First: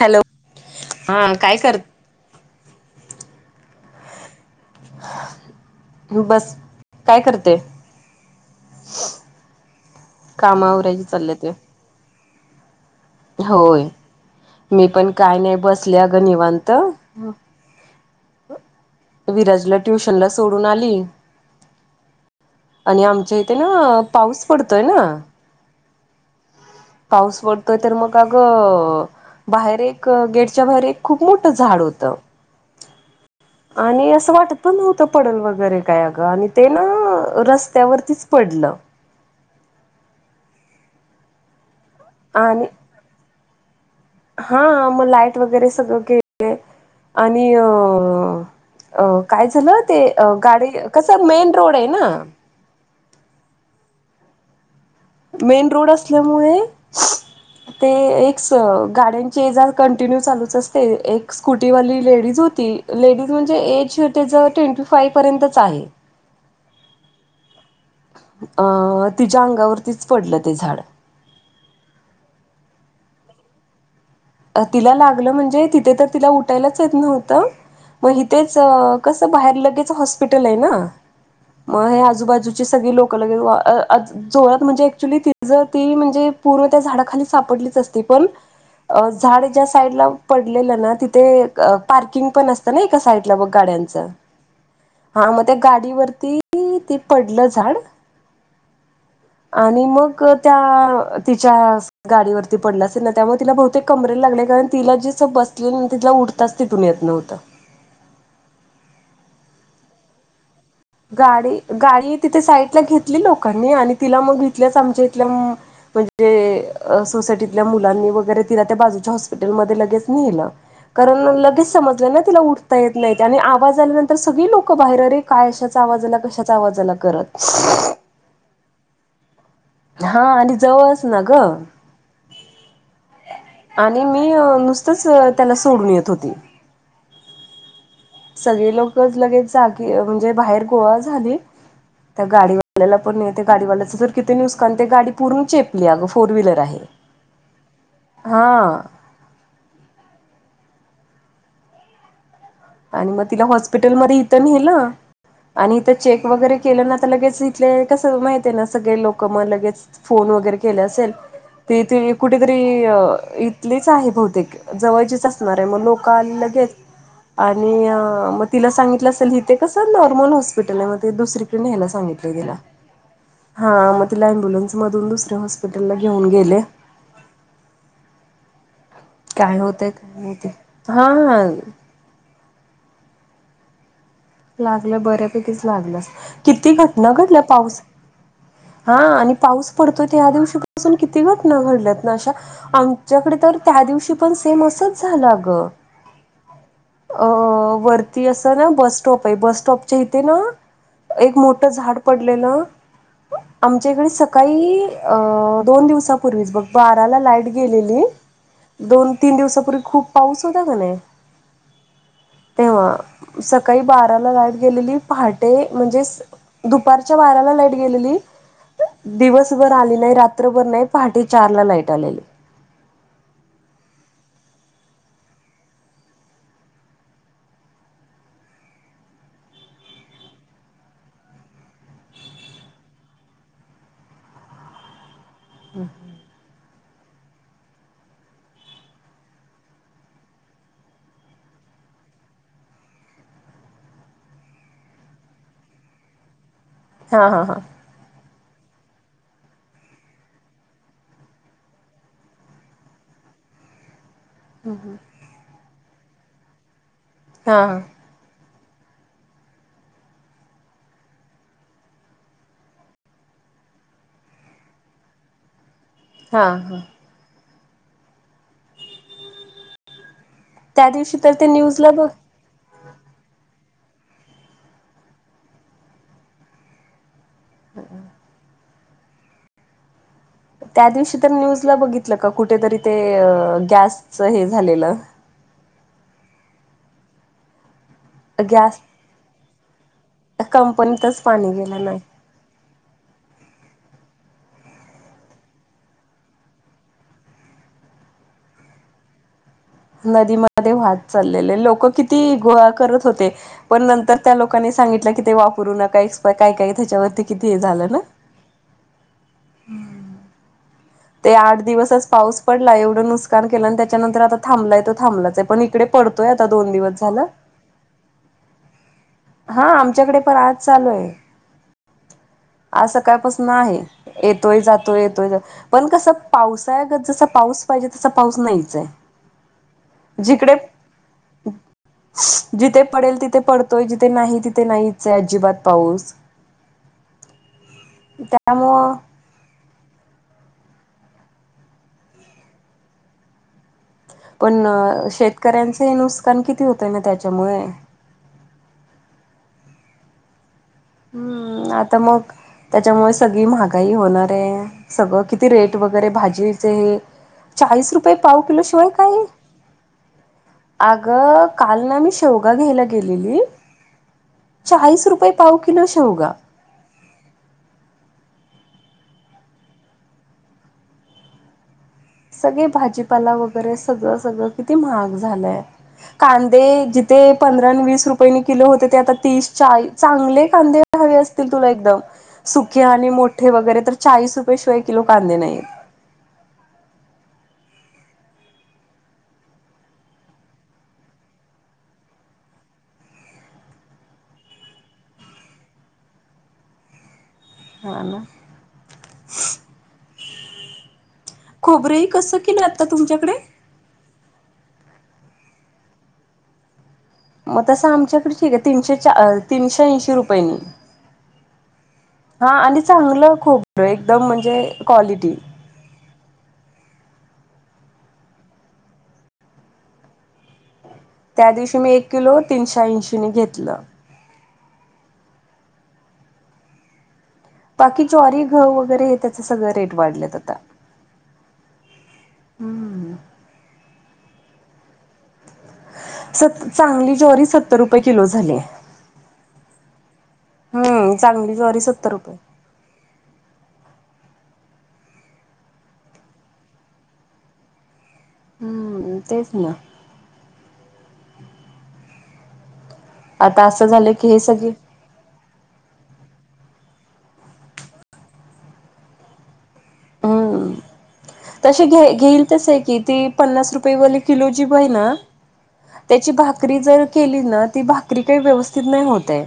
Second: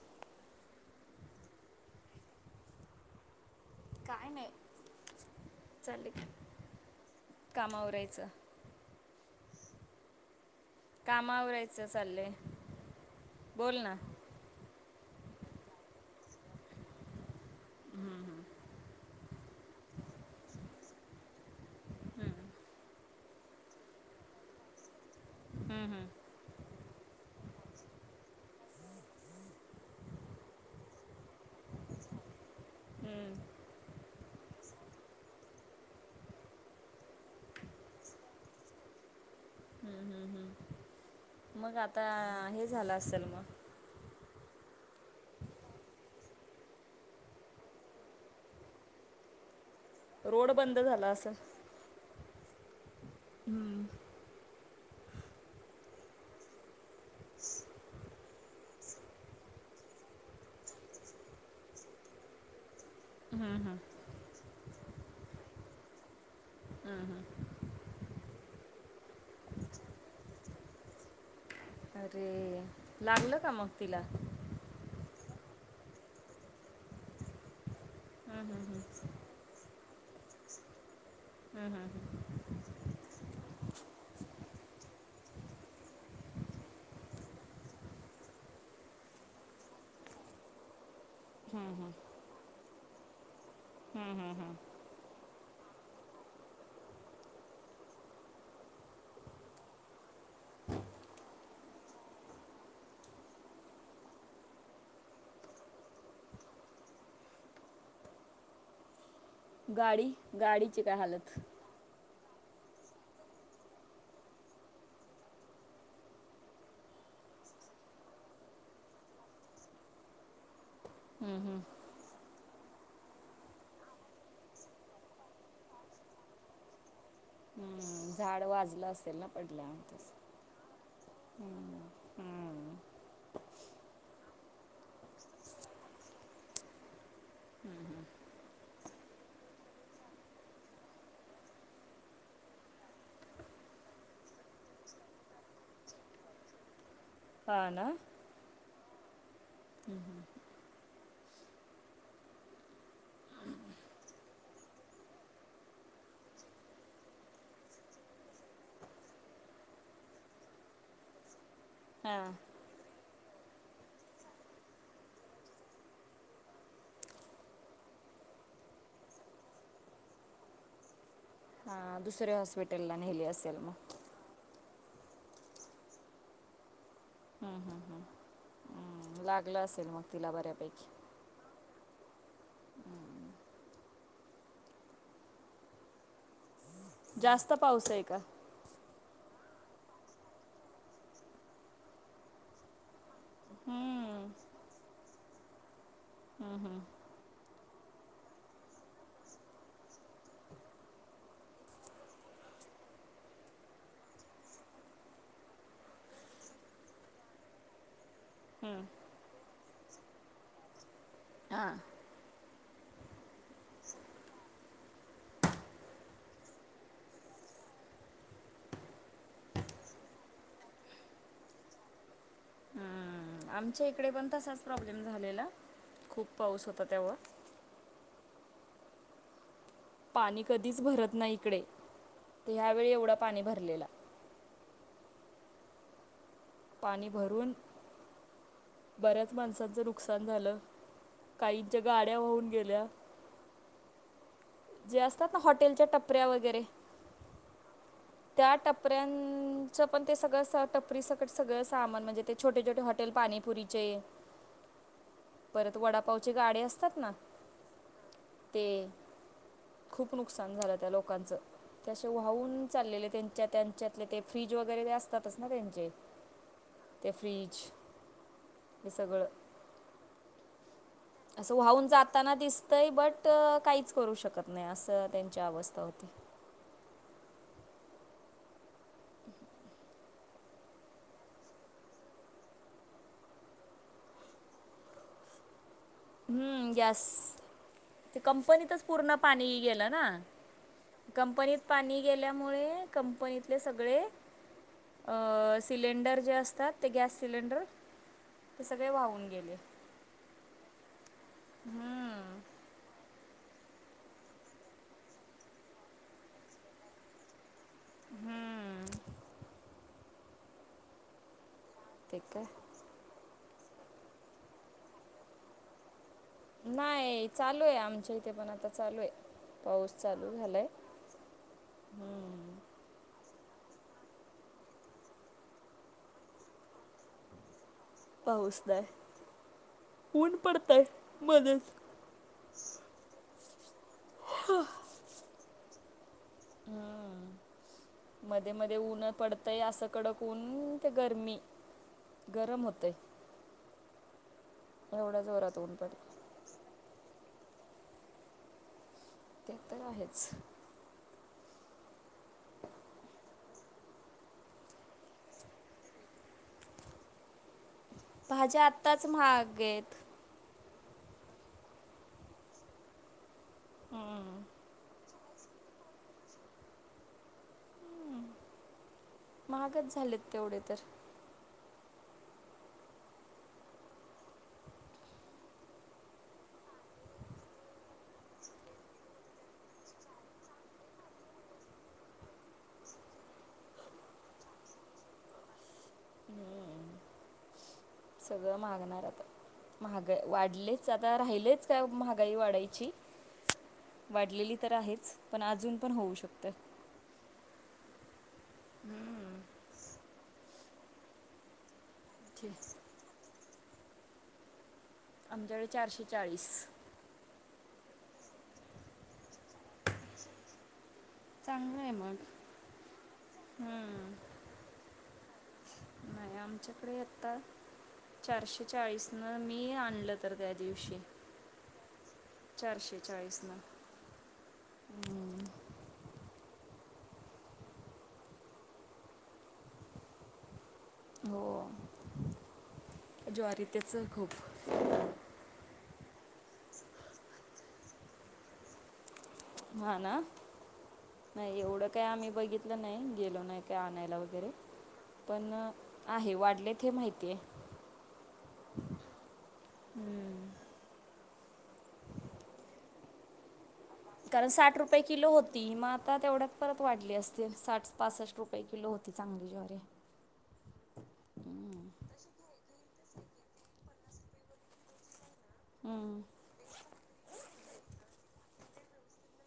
Hello हा काय करत काय नाही चालेल का बस कामावरयचं कामावर कामं आवरायचं चाललेय. होय मी पण काय नाही बसले अगं निवांत. हम्म हम्म. विराजला ट्युशनला सोडून आली आणि आमच्या इथे ना पाऊस पडतोय ना. हम्म हम्म. पाऊस पडतोय तर मग अगं बाहेर एक गेटच्या बाहेर एक खूप मोठं झाड होतं हम्म. आणि असं वाटत पण नव्हतं पडल वगैरे काय अगं आणि ते ना रस्त्यावरतीच पडलं. हम्म हम्म हम्म मग आता हे आणि झालं असेल म. हा मग लाईट वगैरे सगळं आणि अ अ काय झालं ते रोड गाडी बंद झाला कसं असेल मेन रोड आहे ना हम्म. मेन रोड असल्यामुळे ते एक स गाड्यांचे एजार कंटिन्यू चालूच असते एक स्कूटीवाली लेडीज होती लेडीज हम्म, म्हणजे हम्म, एज त्याचा ट्वेंटी फाय पर्यंतच आहे हम्म हम्म. अ तिच्या अंगावरतीच पडलं ते झाड. अरे लागलं का मग तिला? तिला लागलं म्हणजे तिथे तर तिला उठायलाच येत नव्हतं मग हम्म, इथेच हम्म, हम्म. कसं बाहेर लगेचं हॉस्पिटल आहे ना म हे आजूबाजूची सगळी लोकं लगेल अ अज जोरात म्हणजे ऍक्च्युली तिजं ती म्हणजे पूर्व त्या झाडाखाली सापडलीच असती पण अ झाड ज्या साईडला पडलेलं ना तिथे अ पार्किंग पण असतं ना एका साईडला बघ गाड्यांचं हम्म हम्म. हा मग त्या गाडीवरती ते पडलं झाड आणि मग त्या तिच्या गाडीवरती पडला असेल ना त्यामुळे तिला बहुतेक कमरेला लागले कारण तिला जिस बसले तिला उडताच तिथून येत नव्हतं. गाडी गाडी गाडी गाडी तिथे साईडला घेतली लोकांनी आणि तिला मग इथल्याच आमच्या इथल्या म म्हणजे सोसायटीतल्या मुलांनी वगैरे तिला त्या बाजूच्या हॉस्पिटलमध्ये लगेच न्हेलं. कारण हम्म, हम्म. लगेच समजलं ना तिला उठता येत नाहीत आणि आवाज आल्यानंतर सगळी लोकं बाहेर अरे काय अशा चा आवाज कशाचा आवाज आला करत. हम्म, झाड वाजलं असेल ना पडल्या. हा आणि जवळच ना गं. हम्म. आणि मी नुसतंच त्याला सोडून येत होती सगळे लोकच लगेच जागी म्हणजे बाहेर गोळा झालीत. त्या गाडीवाल्याला पण त्या गाडीवाल्याच जर किती नुसकान ते गाडी पूर्ण चेपली अगं फोर व्हीलर आहे. [inaudible] हा ना. हा. हम्म हम्म. आणि मग तिला हॉस्पिटलमध्येध्ये इथं न्हेलं आणि इथं चेक वगैरे केलं ना आता लगेच इथले कसं माहित आहे ना सगळे लोकं मग लगेच फोन वगैरे केले असेल ते ती हा कुठेतरी अ इ थलीच आहे बहूतेक जवळचीच असणार आहे मग लोकं लगेच आणि अ म तिला सांगितलं असेल इथे कसं नॉर्मल हॉस्पिटल आहे मग ते दुसरी न्यायला हा सांगितलं दुसऱ्या तिला, हॉस्पिटलला नेली असेल मग हा मगं तिला ऍम्ब्युलन्स मधून दुसऱ्या हॉस्पिटलला घेऊन गेले. हम् हम् हम काय होतय काय माहिती, बऱ्यापैकी हा. लागलं बऱ्यापैकीच लागल अस किती घटना घडल्या जास्त पाऊस आहे का हा आणि पाऊस पडतोय त्या दिवशी पासून किती घटना घडल्यात ना अशा. आमच्याकडे तर त्या दिवशी हम्म, पण सेम असंच झालं आगं. हमं हम. अ वरती असं ना बस बस स्टॉपच्या इथे ना एक मोठ झाड पडलेलं. आमच्या इकडे सकाळी अ दोन दिवसापूर्वीच बघ बाराला लाईट गेलेली. हम्म. दोन तीन दिवसापूर्वी खूप पाऊस होता क नाय? हा तेव्हा, सकाळी बाराला लाईट गेलेली पहाटे म्हणजेच दुपारच्या बाराला लाईट गेलेली. दिवसभर आली नाही रात्रभर नाही पहाटे चार ला लाईट आलेली. हम्म, आमच्या इकडे पण तसाच प्रॉब्लेम झालेला खूप पाऊस होता तेव्हा. पाणी कधीच भरत नाही इकडे ते ह्यावेेळी एवढा पाणी भरलेला. हम् पाणी भरून बऱ्याच माणसांचं नुकसान झालं. काहींच्या गाड्या वाहून गेल्या. जे असतात ना हॉटेलच्या टपऱ्या वगैरे. हा हा हा त्या टपऱ्यांचं पण ते सगळं टपरी स सगळं सामान म्हणजे ते छोटे छोटे हॉटेल पाणीपुरीचे हा हा परत वडापावचे गाडे असतात ना हा हा ते खूप नुकसान झालं त्या लोकांचं ते अशे वाहून चाललेले त्यांच्या त्यांच्यातले ते फ्रीज वगैरे असतातच ना त्यांचे. हां हां ते फ्रीज ते सगळं. त्या दिवशी तर ते असं वाहून न्यूजला बघ जाताना दिस तय बट काहीच करू शकत नाही असं त्यांची अवस्था होती. ह त्या दिवशी तर न्यूजला बघितलं का कुठेतरी ते गॅसच हे झालेलं. हम्म गॅस ते गॅस कंपनीतच पूर्ण पाणी गेलं ना कंपनीतच कंपनीत गेलं नाही. पाणी गे गेल्यामुळे कंपनीतले सगळे अ सिलेंडर जे असतात ते गॅस सिलेंडर ते सगळे वाहून गेले नदीमध्ये वाहत चाललेले लोक किती हम्म, गोळा करत होते पण नंतर त्या लोकांनी सांगितलं कि ते वापरू नका एक्सप काय काय त्याच्यावरती किती हे झालं ना हम्म ते आठ दिवसच ते पाऊस काय पडला एवढं नुसकान केलं आणि त्याच्यानंतर आता थांबलाय तो थांबलाच आहे पण इकडे पडतोय आता दोन दिवस झालं. नाय चालू हाय आमच्या इथे पण आता चालू हाय हा पाऊस आमच्याकडे पण चालू आज झालय चालू आहे हम्म आज सकाळपासून आहे येतोय जातोय येतोय जोतोय पण कस पावसाळया गत जसा पाऊस पाहिजे, तसा पाऊस नाहीच हाय ऊन जिकडे पडतंय मध्येच जिथे पडेल तिथे पडतोय जिथे नाही तिथे नाहीच अजिबात पाऊस हम्म. त्यामुळ काय असं कडक ऊन की गरमी गरम होतय पण जोरात ऊन शेतकऱ्यांच पडतं नुसकान किती होतय ना त्याच्यामुळे ते तर आहेच हम्म आता मग त्याच्यामुळे सगळी महागाई होणार आहे सगळं किती रेट वगैरे भाजीचे चाळीस रुपये पाव किलो भाज्या शिवाय आत्ताच काय हाय महाग आहेत अग काल ना मी शेवगा घ्यायला गेलेली हम्म चाळीस रुपये पाव किलो शेवगा हम्म महागच झालेत तेवढे तर सगळे भाजीपाला वगैरे सगळं सगळं किती महाग झालंय कांदे जिथे पंधरा आणि वीस रुपयाने किलो होते ते आता तीस चाळी चांगले कांदे हवे असतील तुला एकदम सुके आणि मोठे वगैरे तर चाळीस रुपयेशिवाय किलो कांदे नाहीेत हम्म. सगळं महागणार आता महाग वाढलीच आता राहिलीच काय महागाई वाढायची वाढलेली तर आहेच पण अजून पण होऊ शकतं ह ना हम्म. खोबरेल कसं ठीक. किलो आत्ता तुमच्याकडे आमच्याकडे चारशे चाळीस मग तसं आमच्याकडे ठीक आहे तीनशे चा तीनशे ऐंशी रुपयेनी चांगलं आहे मग हा आणि चांगलं खोबर हम्म. एकदम म्हणजे क्वालिटी नाही आमच्याकडे यता चारशे चाळीस न मी आणलं तर त्या दिवशी त्या दिवशी मी एक किलो तीनशे चारशे ऐंशीनी चाळीसनं घेतलं हम्म बाकी ज्वारी गहू वगैरे हे त्याच सगळं रेट वाढलेत आता हो ज्वारी त्याच खूप सत चांगली ज्वारी सत्तर रुपये किलो झालीय ह ना हम्म चांगली नाही ज्वारी एवढं काय सत्तर आम्ही रुपये बघित लं नाही गेलो नाही काय आणायला वगैरे पण आहे वाढलेत हे माहिती आहे. हम तेच ना हम्म. आता असं झालं की हे सगळे पये किलो होती मग आता तेवढ्यात परत वाढली असते साठ पासष्ट रुपये किलो होती चांगली ज्वारी हम हम्म. तसे घ घेईल तस आहे की ती पन्नास रुपये वले किलो जिब आहे ना हम्म, त्याची भाकरी जर केली ना ती भाकरी काही व्यवस्थित नाही होतय.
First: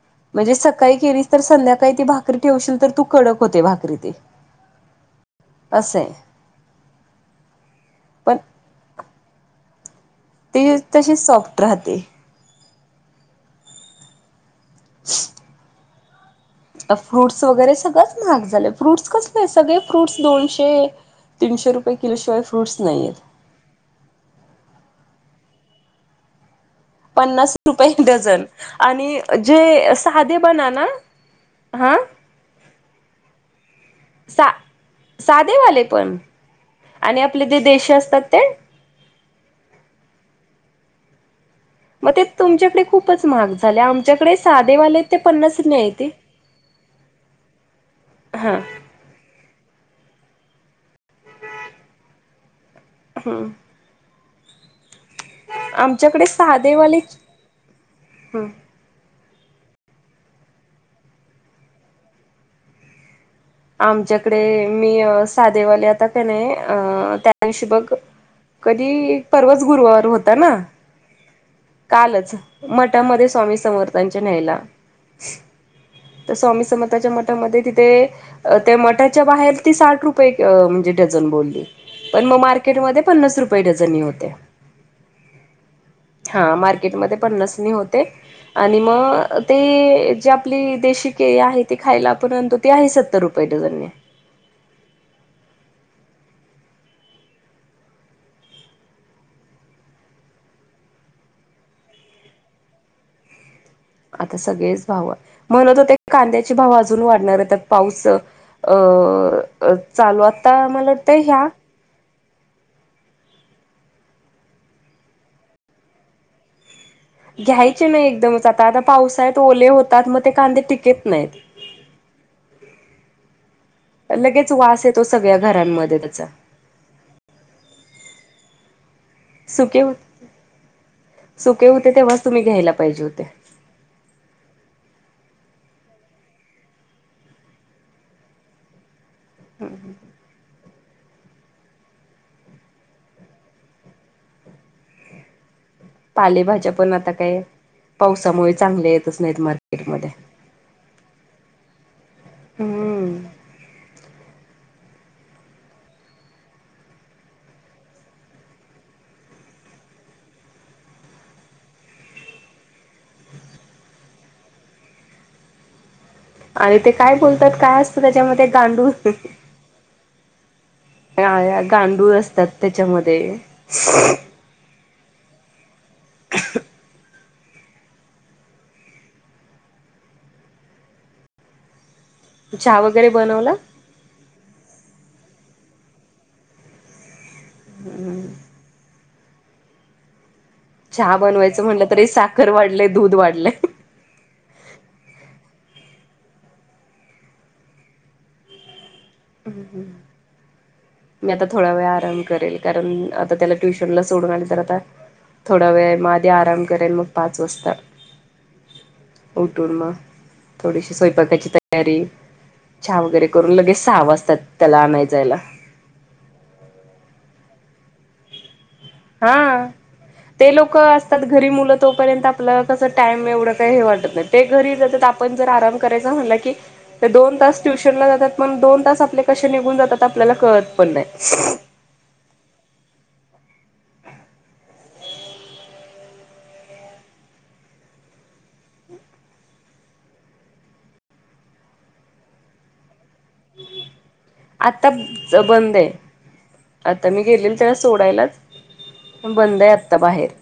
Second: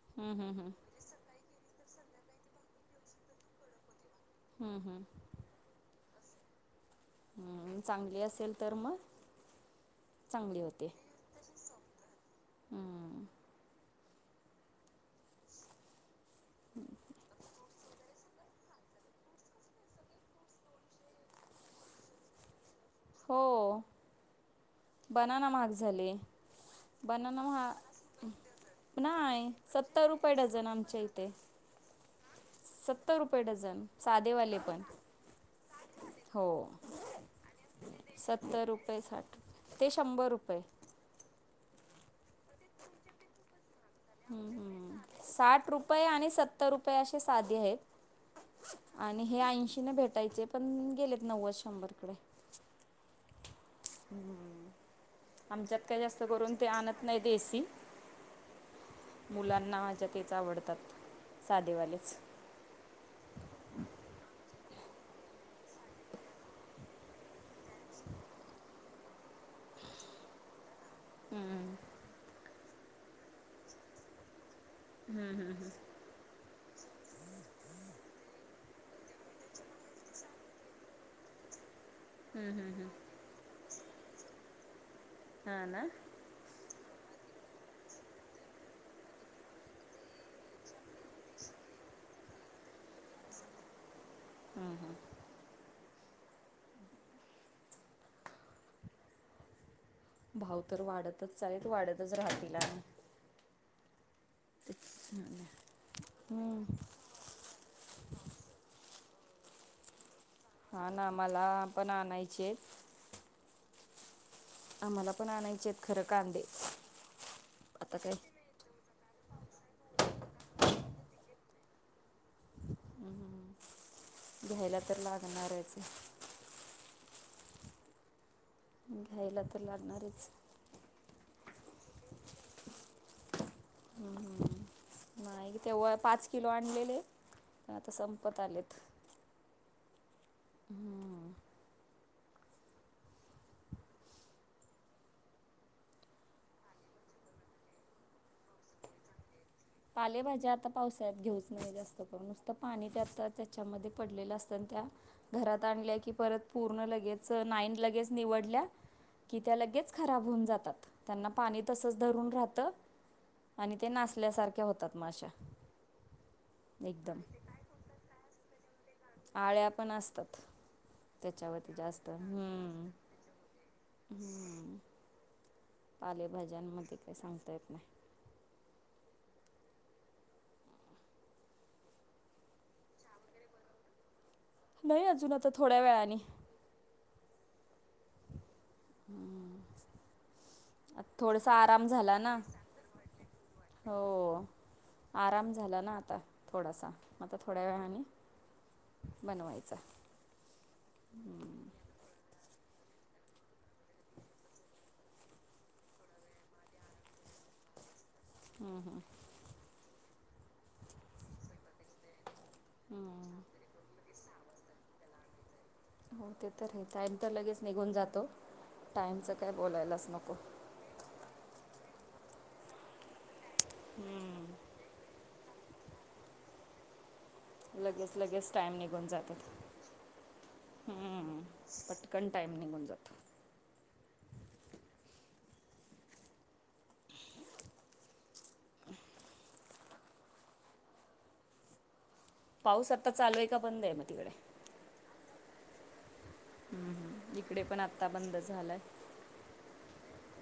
हम्म, हम्म, म्हणजे हम्म. सकाळी केली तर संध्याकाळी ती भाकरी ठेवशील तर तू कडक होते भाकरी ते हम्म हम्म असये. चांगली पण असेल तर मग चांगली ते होते तसेच सॉफ्ट राहते. हम्म [unintelligible] फ्रूट्स वगैरे सगळंच महाग झालं फ्रूट्स कसले आहे सगळे फ्रूट्स दोनशे तीनशे रपये किलशिवाय फ्रुट्स नाहीयेत. हो बनाना महाग झाले. बनाना पन्नास रुपये महाग डझन आणि नाही जे सत्तर रुपये साधे डझन बनाना आमच्या इथे हा सत्तर रुपये डझन सा साधेवाले पण साधेवाले पण हो आणि आपले जे देशी असतात ते रये साठ ते शंभर रुपये मग ते तुमच्याकडे खूपच महाग झाले आम हम्म हम् साठ रुपये आणि सत्तर रुपये असे साधे आहेत. हा आणि हे ऐंशी न भेटायचे पण गेलेत नव्वद शंभरकडे हम् हम्म आमच्यात काही जास्त आमच्याकडे करून ते साधेवाले आणत नाही देसी हम्म मुलांना माझ्या तेच आवडतात साधेवालेच आमच्याकडे मी साधेवाले आता का नाही अ त्या दिशी बघ कधी परर्वाच गुरुवार होता ना हम्म. कालच मठामध्ये स्वामी समर्थानच्या न्यायला. हम् हं ह तर स्वामी समथाच्या मठामध्ये तिथे त्या मठाच्या बाहेर ती साठ रुपये म्हणजे डझन बोलली. पण मग मार्केटमध्ये पन्नास रुपये डझन होते. हा ना हा मार्केटमध्ये पन्नासनी होते. आणि मग ते जी आपली देशी केळी आहे ती खायला आपण आणतो. ते आहे सत्तर रुपये डझनने भाव तर वाढतच चालेल वाढतच राहतील आता सगळेच भाव म्हणत होते की कांद्याचे हम्म भाव अजून वाढणार आहेत तर पाऊस चालवत हा ना मला पण आणायचे आम्हाला पण आणायचे आहेत खरं कांदे घ्यायचे आता नाही काय एकदमच आता आता पावसाळ्यात ओले होतात मग ते कांदे टिकेत नाहीत. हम्म हम्म लगेच वास येतो सगळ्या घरांमध्ये त्याचा घ्यायला तर सुके लागणारच. सुके होते तेव्हाच तुम्ही घ्यायला पाहिजे होते. हम हम हम नाही तेव्हा पाच किलो आणलेले आता संपत आलेत हम ह हम्म पालेभाज्या पण आता काय पावसामुळे चांगल्या येतच नाहीत म पालेभज्या आता पावसाळ्यात घेऊच नाही जास्त करून नुसतं पाणी त्या हम्म आता त्याच्यामध्ये पडलेलं असतं आणि त्या घरात आणल्या की परत पूर्ण लगेच नाईन लगेच निवडल्या की त्या लगेच खराब होऊन जातात त्यांना पाणी तसंच धरून राहतं आणि ते नासल्यासारख्या होतात अशा आणि ते काय बोलतात काय असतं त्याच्यामध्ये गांडू आळ्या पण असतात त्याच्यावरती जास्त गांडूळ असतात हम्म त्याच्यामध्ये हम्म पालेभाज्यांमध्ये काही सांगता येत नाही चहा वगैरे बनवला नाही अजून आता थोड्या वेळाने हम्म हम्म आता चहा थोडासा बनवायचं म्हटलं आराम तरी झाला ना साखर वाढले दूध वाढले हो आराम झाला ना आता थोडासा आता थोड्या वेळाने हम् बनवायचा हम् मी हम्म. आता थोडा वेळ आराम करेल कारण आता त्याला ट्युशनला सोडून आली तर आता थोडा वेळ मग आधी आराम करेल मग पाच वाजता हम्म, हम्म, उठून मग थोडीशी स्वयंपाकाची तयारी चहा वगैरे हम्म. करून लगेच सहाव वाजतात त्याला आणायचायला हो ते तर हे टाइम तर लगेच निघून जातो हा टाईमचं काय बोलायलाच नको ते लोक असतात घरी मुलं तोपर्यंत आपलं कस टाइम एवड काय वाटत नाही ते हम्म. घरी येत्यात आपण जर अराम करायचं म्हंटल की दोन तास ट्युशन लगेच लगेच जातातण टाईम दोन तास निघून आपले जातात कसे निघून जातात आपल्याला कळत पण नाही पटकण टाइम निघून जातो पाऊस आता चालूय का बंद आहे मग तिकडे आता बंद आहे हम्म, आता मी हम्म. गेलेल इकडे त्याला पण आत्ता बंद सोडायलाच झालाय बंद आहे आत्ता बाहेर